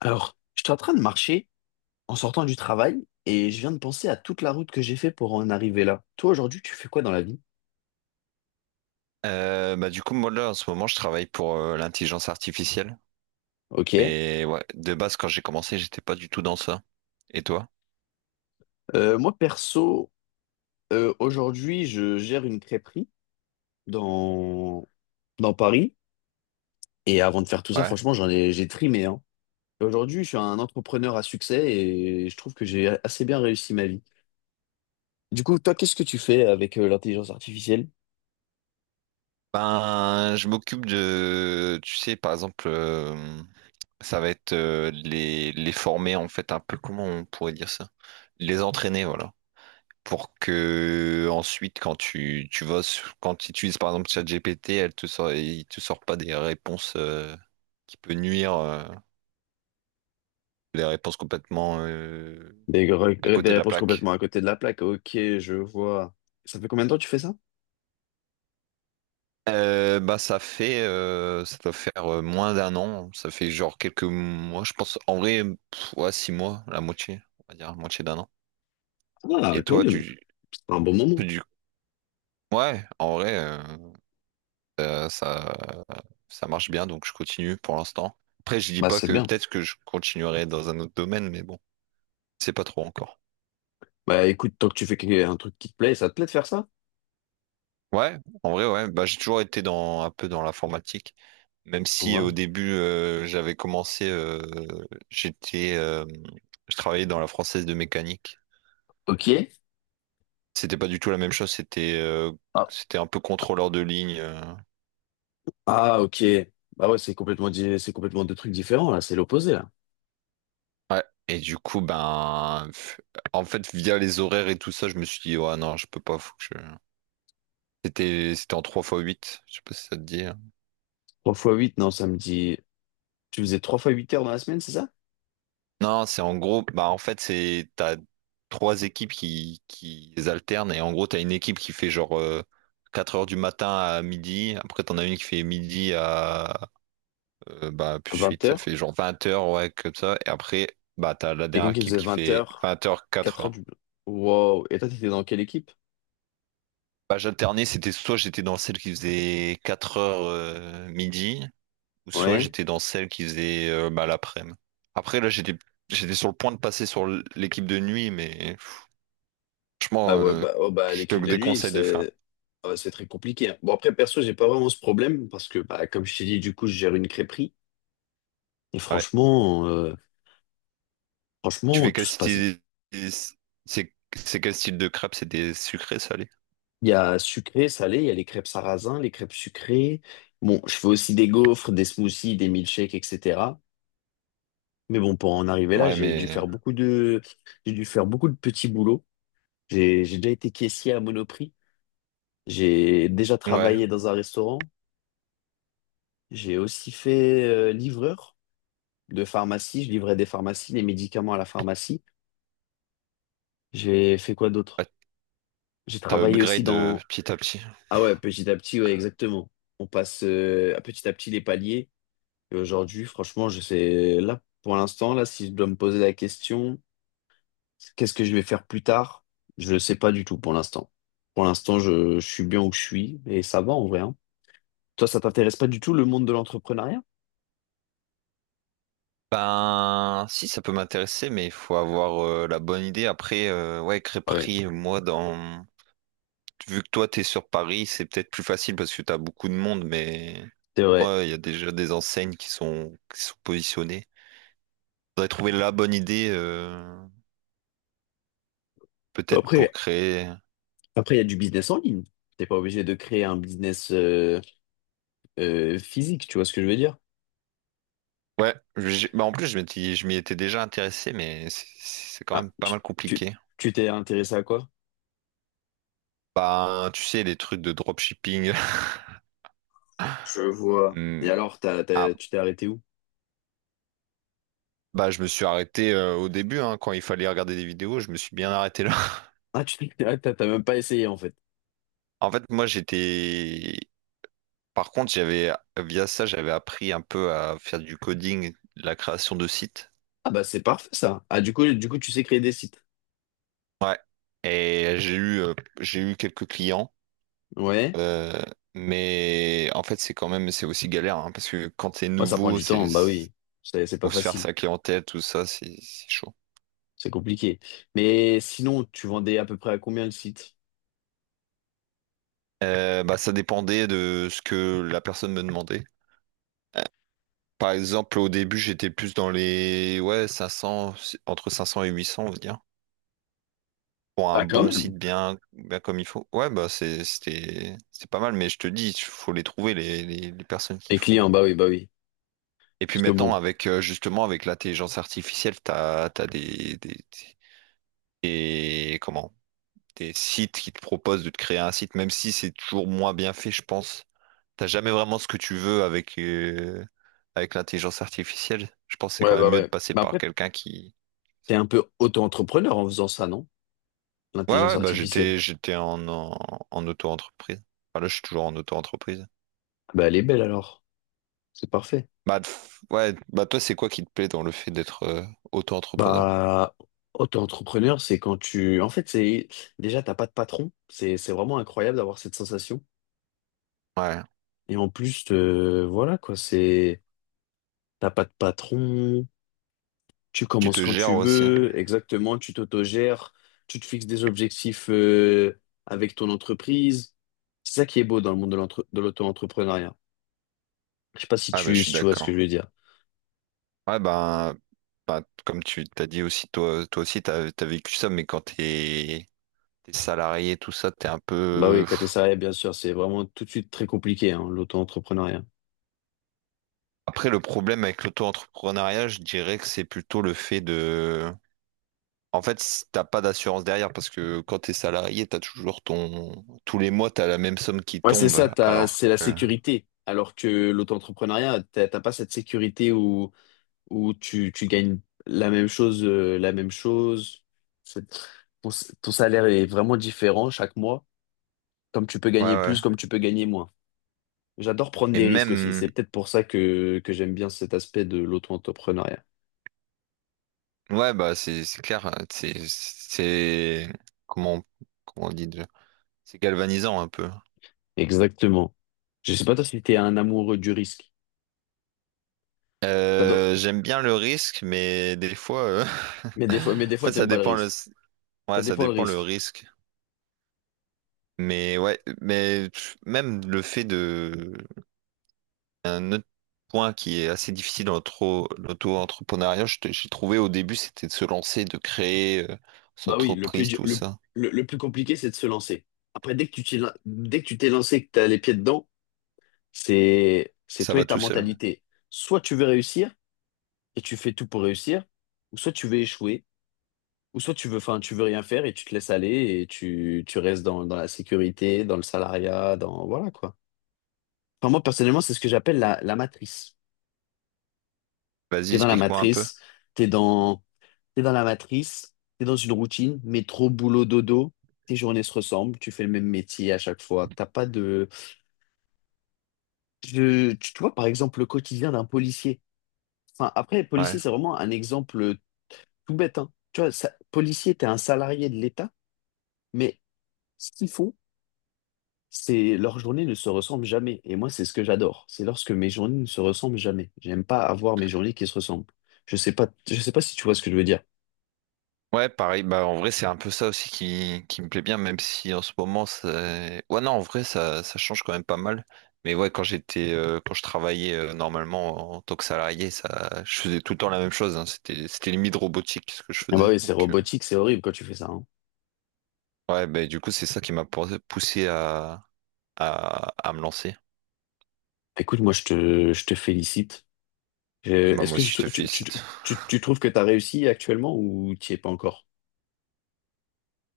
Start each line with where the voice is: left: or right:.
left: Alors, j'étais en train de marcher en sortant du travail et je viens de penser à toute la route que j'ai fait pour en arriver là. Toi, aujourd'hui, tu fais quoi dans la vie?
right: Du coup, moi là, en ce moment, je travaille pour l'intelligence artificielle.
left: Ok.
right: Mais ouais, de base, quand j'ai commencé, j'étais pas du tout dans ça. Et toi?
left: Moi, perso, aujourd'hui, je gère une crêperie dans, dans Paris. Et avant de faire tout ça,
right: Ouais.
left: franchement, j'ai trimé, hein. Et aujourd'hui, je suis un entrepreneur à succès et je trouve que j'ai assez bien réussi ma vie. Du coup, toi, qu'est-ce que tu fais avec l'intelligence artificielle?
right: Ben, je m'occupe de, tu sais, par exemple, ça va être les former, en fait, un peu, comment on pourrait dire ça? Les entraîner, voilà. Pour que ensuite, quand quand tu utilises, par exemple, ChatGPT, elle te il te sort pas des réponses qui peut nuire, des réponses
left: Des, gre-
right: à
left: euh, des
right: côté de la
left: réponses
right: plaque.
left: complètement à côté de la plaque. Ok, je vois. Ça fait combien de temps que tu fais ça?
right: Bah ça fait ça doit faire moins d'un an, ça fait genre quelques mois, je pense en vrai pff, ouais, six mois, la moitié, on va dire, la moitié d'un an.
left: Ah,
right: Et
left: quand
right: toi
left: même.
right: tu,
left: Un bon moment.
right: du ouais, en vrai euh, ça ça marche bien donc je continue pour l'instant. Après je dis
left: Bah,
right: pas
left: c'est
right: que
left: bien.
right: peut-être que je continuerai dans un autre domaine mais bon, c'est pas trop encore.
left: Bah, écoute, tant que tu fais un truc qui te plaît, ça te plaît de faire ça?
right: Ouais, en vrai, ouais. Bah, j'ai toujours été dans un peu dans l'informatique, même si au
left: Voilà.
right: début j'étais, euh, je travaillais dans la française de mécanique.
left: Ok.
right: C'était pas du tout la même chose.
left: Ah,
right: C'était un peu contrôleur de ligne.
left: Ah, ok. Bah ouais, c'est c'est complètement deux trucs différents, là. C'est l'opposé, là.
right: Ouais. Et du coup, en fait, via les horaires et tout ça, je me suis dit, ouais, non, je peux pas. Faut que je... C'était en 3 fois 8. Je sais pas si ça te dit.
left: Trois fois huit non, ça me dit... Tu faisais 3 fois 8 heures dans la semaine, c'est ça?
right: Non, c'est en gros, bah en fait, c'est t'as trois équipes qui alternent et en gros, t'as une équipe qui fait genre 4 heures du matin à midi, après t'en as une qui fait midi à bah plus
left: À 20
right: 8, ça
left: heures?
right: fait genre 20 heures, ouais, comme ça, et après, bah t'as la
left: Quelqu'un
right: dernière
left: qui
right: équipe
left: faisait
right: qui
left: vingt
right: fait
left: heures,
right: 20 heures, 4
left: quatre heures
right: heures.
left: du... Wow. Et toi, t'étais dans quelle équipe?
right: Bah j'alternais, c'était soit j'étais dans celle qui faisait 4 heures midi, ou soit
left: Ouais.
right: j'étais dans celle qui faisait bah, l'après-midi. Après, là, j'étais sur le point de passer sur l'équipe de nuit, mais. Franchement,
left: Ah ouais, bah, oh bah,
right: je te
left: l'équipe de nuit,
right: déconseille de faire.
left: c'est ah bah, c'est très compliqué, hein. Bon, après, perso, j'ai pas vraiment ce problème parce que, bah, comme je t'ai dit, du coup, je gère une crêperie. Et
right: Ouais.
left: franchement,
right: Tu fais
left: tout
right: quel
left: se passe bien.
right: style... c'est quel style de crêpes? C'est des sucrés, salés?
left: Il y a sucré, salé, il y a les crêpes sarrasin, les crêpes sucrées. Bon, je fais aussi des gaufres, des smoothies, des milkshakes, etc. Mais bon, pour en arriver là,
right: Ouais, mais...
left: j'ai dû faire beaucoup de petits boulots. J'ai déjà été caissier à Monoprix. J'ai déjà
right: Ouais.
left: travaillé dans un restaurant. J'ai aussi fait livreur de pharmacie. Je livrais des pharmacies, les médicaments à la pharmacie. J'ai fait quoi d'autre?
right: Ouais,
left: J'ai
right: t'as
left: travaillé aussi
right: upgrade
left: dans...
right: petit à petit.
left: Ah ouais, petit à petit, ouais, exactement. On passe à petit les paliers. Et aujourd'hui, franchement, je sais... Là, pour l'instant, là, si je dois me poser la question, qu'est-ce que je vais faire plus tard? Je ne sais pas du tout pour l'instant. Pour l'instant, je suis bien où je suis et ça va en vrai, hein. Toi, ça t'intéresse pas du tout le monde de l'entrepreneuriat?
right: Ben, si, ça peut m'intéresser, mais il faut avoir la bonne idée. Après, ouais,
left: Ah ouais,
right: crêperie, moi, dans... Vu que toi, t'es sur Paris, c'est peut-être plus facile parce que t'as beaucoup de monde, mais...
left: c'est vrai.
right: Moi, il y a déjà des enseignes qui sont positionnées. Faudrait trouver la bonne idée, peut-être pour
left: Après,
right: créer...
left: il y a du business en ligne. T'es pas obligé de créer un business physique, tu vois ce que je veux dire?
right: Ouais, bah en plus je m'y étais déjà intéressé, mais c'est quand
left: Ah,
right: même pas mal
left: tu,
right: compliqué.
left: tu t'es intéressé à quoi?
right: Bah, tu sais, les trucs de dropshipping.
left: Je vois.
right: Hmm.
left: Et alors,
right: Ah,
left: tu t'es arrêté où?
right: bah je me suis arrêté au début, hein, quand il fallait regarder des vidéos, je me suis bien arrêté là.
left: Ah, tu t'es- ah, t'as t'as même pas essayé en fait.
right: En fait, moi j'étais... Par contre, via ça, j'avais appris un peu à faire du coding, de la création de sites.
left: Ah bah c'est parfait ça. Ah du coup, tu sais créer des sites.
right: Ouais. Et j'ai eu quelques clients.
left: Ouais.
right: Euh, mais en fait, c'est quand même, c'est aussi galère, hein, parce que quand t'es
left: Ouais, ça prend
right: nouveau,
left: du
right: c'est
left: temps, bah oui. C'est pas
right: ou se faire
left: facile.
right: saquer en tête, tout ça, c'est chaud.
left: C'est compliqué. Mais sinon, tu vendais à peu près à combien le site?
right: Bah, ça dépendait de ce que la personne me demandait. Par exemple, au début, j'étais plus dans les ouais, 500 entre 500 et 800 on va dire, pour un
left: Ah, quand
right: bon
left: même.
right: site bien comme il faut. Ouais, bah c'était pas mal, mais je te dis, il faut les trouver, les personnes qui
left: Les clients,
right: font.
left: bah oui, bah oui.
right: Et puis
left: Parce que
right: maintenant,
left: bon,
right: avec justement, avec l'intelligence artificielle, t'as comment, des sites qui te proposent de te créer un site, même si c'est toujours moins bien fait, je pense. T'as jamais vraiment ce que tu veux avec, avec l'intelligence artificielle. Je pense que c'est
left: ouais,
right: quand même
left: bah
right: mieux de
left: ouais.
right: passer
left: Mais
right: par
left: après,
right: quelqu'un qui.
left: t'es un peu auto-entrepreneur en faisant ça, non?
right: Ouais,
left: L'intelligence
right: ouais, bah
left: artificielle.
right: j'étais j'étais en auto-entreprise. Enfin, là, je suis toujours en auto-entreprise.
left: Bah elle est belle alors. C'est parfait.
right: Bah, pff, ouais, bah toi, c'est quoi qui te plaît dans le fait d'être auto-entrepreneur?
left: Bah, auto-entrepreneur, c'est quand tu... En fait, c'est déjà, t'as pas de patron. C'est vraiment incroyable d'avoir cette sensation.
right: Ouais.
left: Et en plus, voilà quoi, c'est... T'as pas de patron, tu
right: Tu
left: commences
right: te
left: quand tu
right: gères aussi.
left: veux, exactement, tu t'autogères, tu te fixes des objectifs avec ton entreprise. C'est ça qui est beau dans le monde de l'auto-entrepreneuriat. Je sais pas si
right: Ah, bah je
left: tu,
right: suis
left: si tu vois ce que
right: d'accord.
left: je veux dire.
right: Ouais, ben, comme tu t'as dit aussi, toi aussi, t'as vécu ça, mais quand t'es salarié, tout ça, t'es un
left: Bah oui,
right: peu.
left: côté salarié, bien sûr, c'est vraiment tout de suite très compliqué, hein, l'auto-entrepreneuriat.
right: Après, le problème avec l'auto-entrepreneuriat, je dirais que c'est plutôt le fait de... En fait, t'as pas d'assurance derrière parce que quand t'es salarié, t'as toujours ton... Tous les mois, t'as la même somme qui
left: Ouais, c'est
right: tombe.
left: ça,
right: Alors
left: c'est la
right: que... Ouais,
left: sécurité. Alors que l'auto-entrepreneuriat, t'as pas cette sécurité où tu gagnes la même chose. C'est- Ton, ton salaire est vraiment différent chaque mois. Comme tu peux gagner
right: ouais.
left: plus, comme tu peux gagner moins. J'adore prendre
right: Et
left: des risques aussi.
right: même...
left: C'est peut-être pour ça que j'aime bien cet aspect de l'auto-entrepreneuriat.
right: Ouais, bah, c'est clair. Hein, c'est... Comment... on- Comment on dit déjà? C'est galvanisant un peu.
left: Exactement. Je sais pas toi si t'es un amoureux du risque. T'adores-
right: J'aime bien le risque, mais des fois...
left: Mais
right: En
left: des fois,
right: fait, ça
left: t'aimes pas le
right: dépend le...
left: risque. Ça
right: Ouais, ça
left: dépend le
right: dépend le
left: risque.
right: risque. Mais ouais, mais pff, même le fait de... Un autre point qui est assez difficile dans l'auto-entrepreneuriat, j'ai trouvé au début, c'était de se lancer, de créer son
left: Bah oui, le plus,
right: entreprise,
left: du-
right: tout ça.
left: le plus compliqué, c'est de se lancer. Après, dès que tu t'es lancé, que tu as les pieds dedans, c'est
right: Ça
left: toi
right: va
left: et ta
right: tout seul.
left: mentalité. Soit tu veux réussir et tu fais tout pour réussir, ou soit tu veux échouer, ou soit enfin, tu veux rien faire et tu te laisses aller et tu restes dans la sécurité, dans le salariat, dans, voilà quoi. Enfin, moi, personnellement, c'est ce que j'appelle la matrice.
right: Vas-y,
left: T'es dans la
right: explique-moi un peu.
left: matrice, t'es dans, T'es dans la matrice, t'es dans une routine, métro, boulot, dodo, tes journées se ressemblent, tu fais le même métier à chaque fois. T'as pas de. Tu vois, par exemple, le quotidien d'un policier. Enfin, après,
right: Ouais.
left: policier c'est vraiment un exemple tout bête, hein. Tu vois, ça, policier, t'es un salarié de l'État, mais ce qu'ils font, c'est leurs journées ne se ressemblent jamais. Et moi, c'est ce que j'adore. C'est lorsque mes journées ne se ressemblent jamais. J'aime pas avoir mes journées qui se ressemblent. Je sais pas si tu vois ce que je veux dire.
right: Ouais, pareil. Bah, en vrai, c'est un peu ça aussi qui me plaît bien, même si en ce moment, c'est... Ouais, non, en vrai, ça change quand même pas mal. Mais ouais, quand quand je travaillais normalement en tant que salarié, ça, je faisais tout le temps la même chose. Hein. C'était limite robotique ce que je
left: Ah bah
right: faisais.
left: oui, c'est
right: Donc,
left: robotique, c'est horrible quand tu fais ça, hein.
right: ouais, bah, du coup, c'est ça qui m'a poussé à me lancer.
left: Écoute, moi, je te félicite.
right: Bah,
left: Est-ce
right: moi
left: que
right: aussi, je te
left: tu, tu, tu,
right: félicite.
left: tu- tu trouves que tu as réussi actuellement ou tu es pas encore?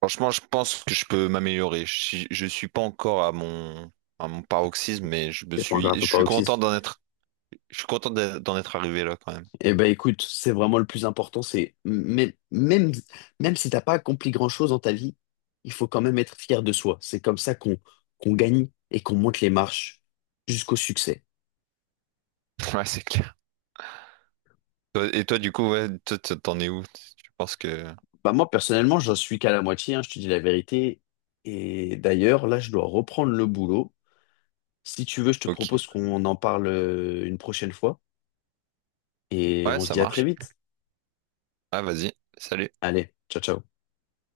right: Franchement, je pense que je peux m'améliorer. Je suis pas encore à à mon paroxysme, mais
left: T'es pas encore à
right: je
left: ton
right: suis content
left: paroxysme.
right: d'en être, je suis content d'en être arrivé là quand même.
left: Eh ben écoute, c'est vraiment le plus important, c'est même si t'as pas accompli grand-chose dans ta vie, il faut quand même être fier de soi. C'est comme ça qu'on gagne et qu'on monte les marches jusqu'au succès.
right: Ouais, c'est clair. Et toi, du coup, ouais, toi, t'en es où? Je pense que,
left: Bah moi personnellement, j'en suis qu'à la moitié, hein, je te dis la vérité. Et d'ailleurs, là, je dois reprendre le boulot. Si tu veux, je te
right: ok.
left: propose qu'on en parle une prochaine fois et
right: Ouais,
left: on se
right: ça
left: dit à très
right: marche.
left: vite.
right: Ah, vas-y. Salut.
left: Allez, ciao, ciao.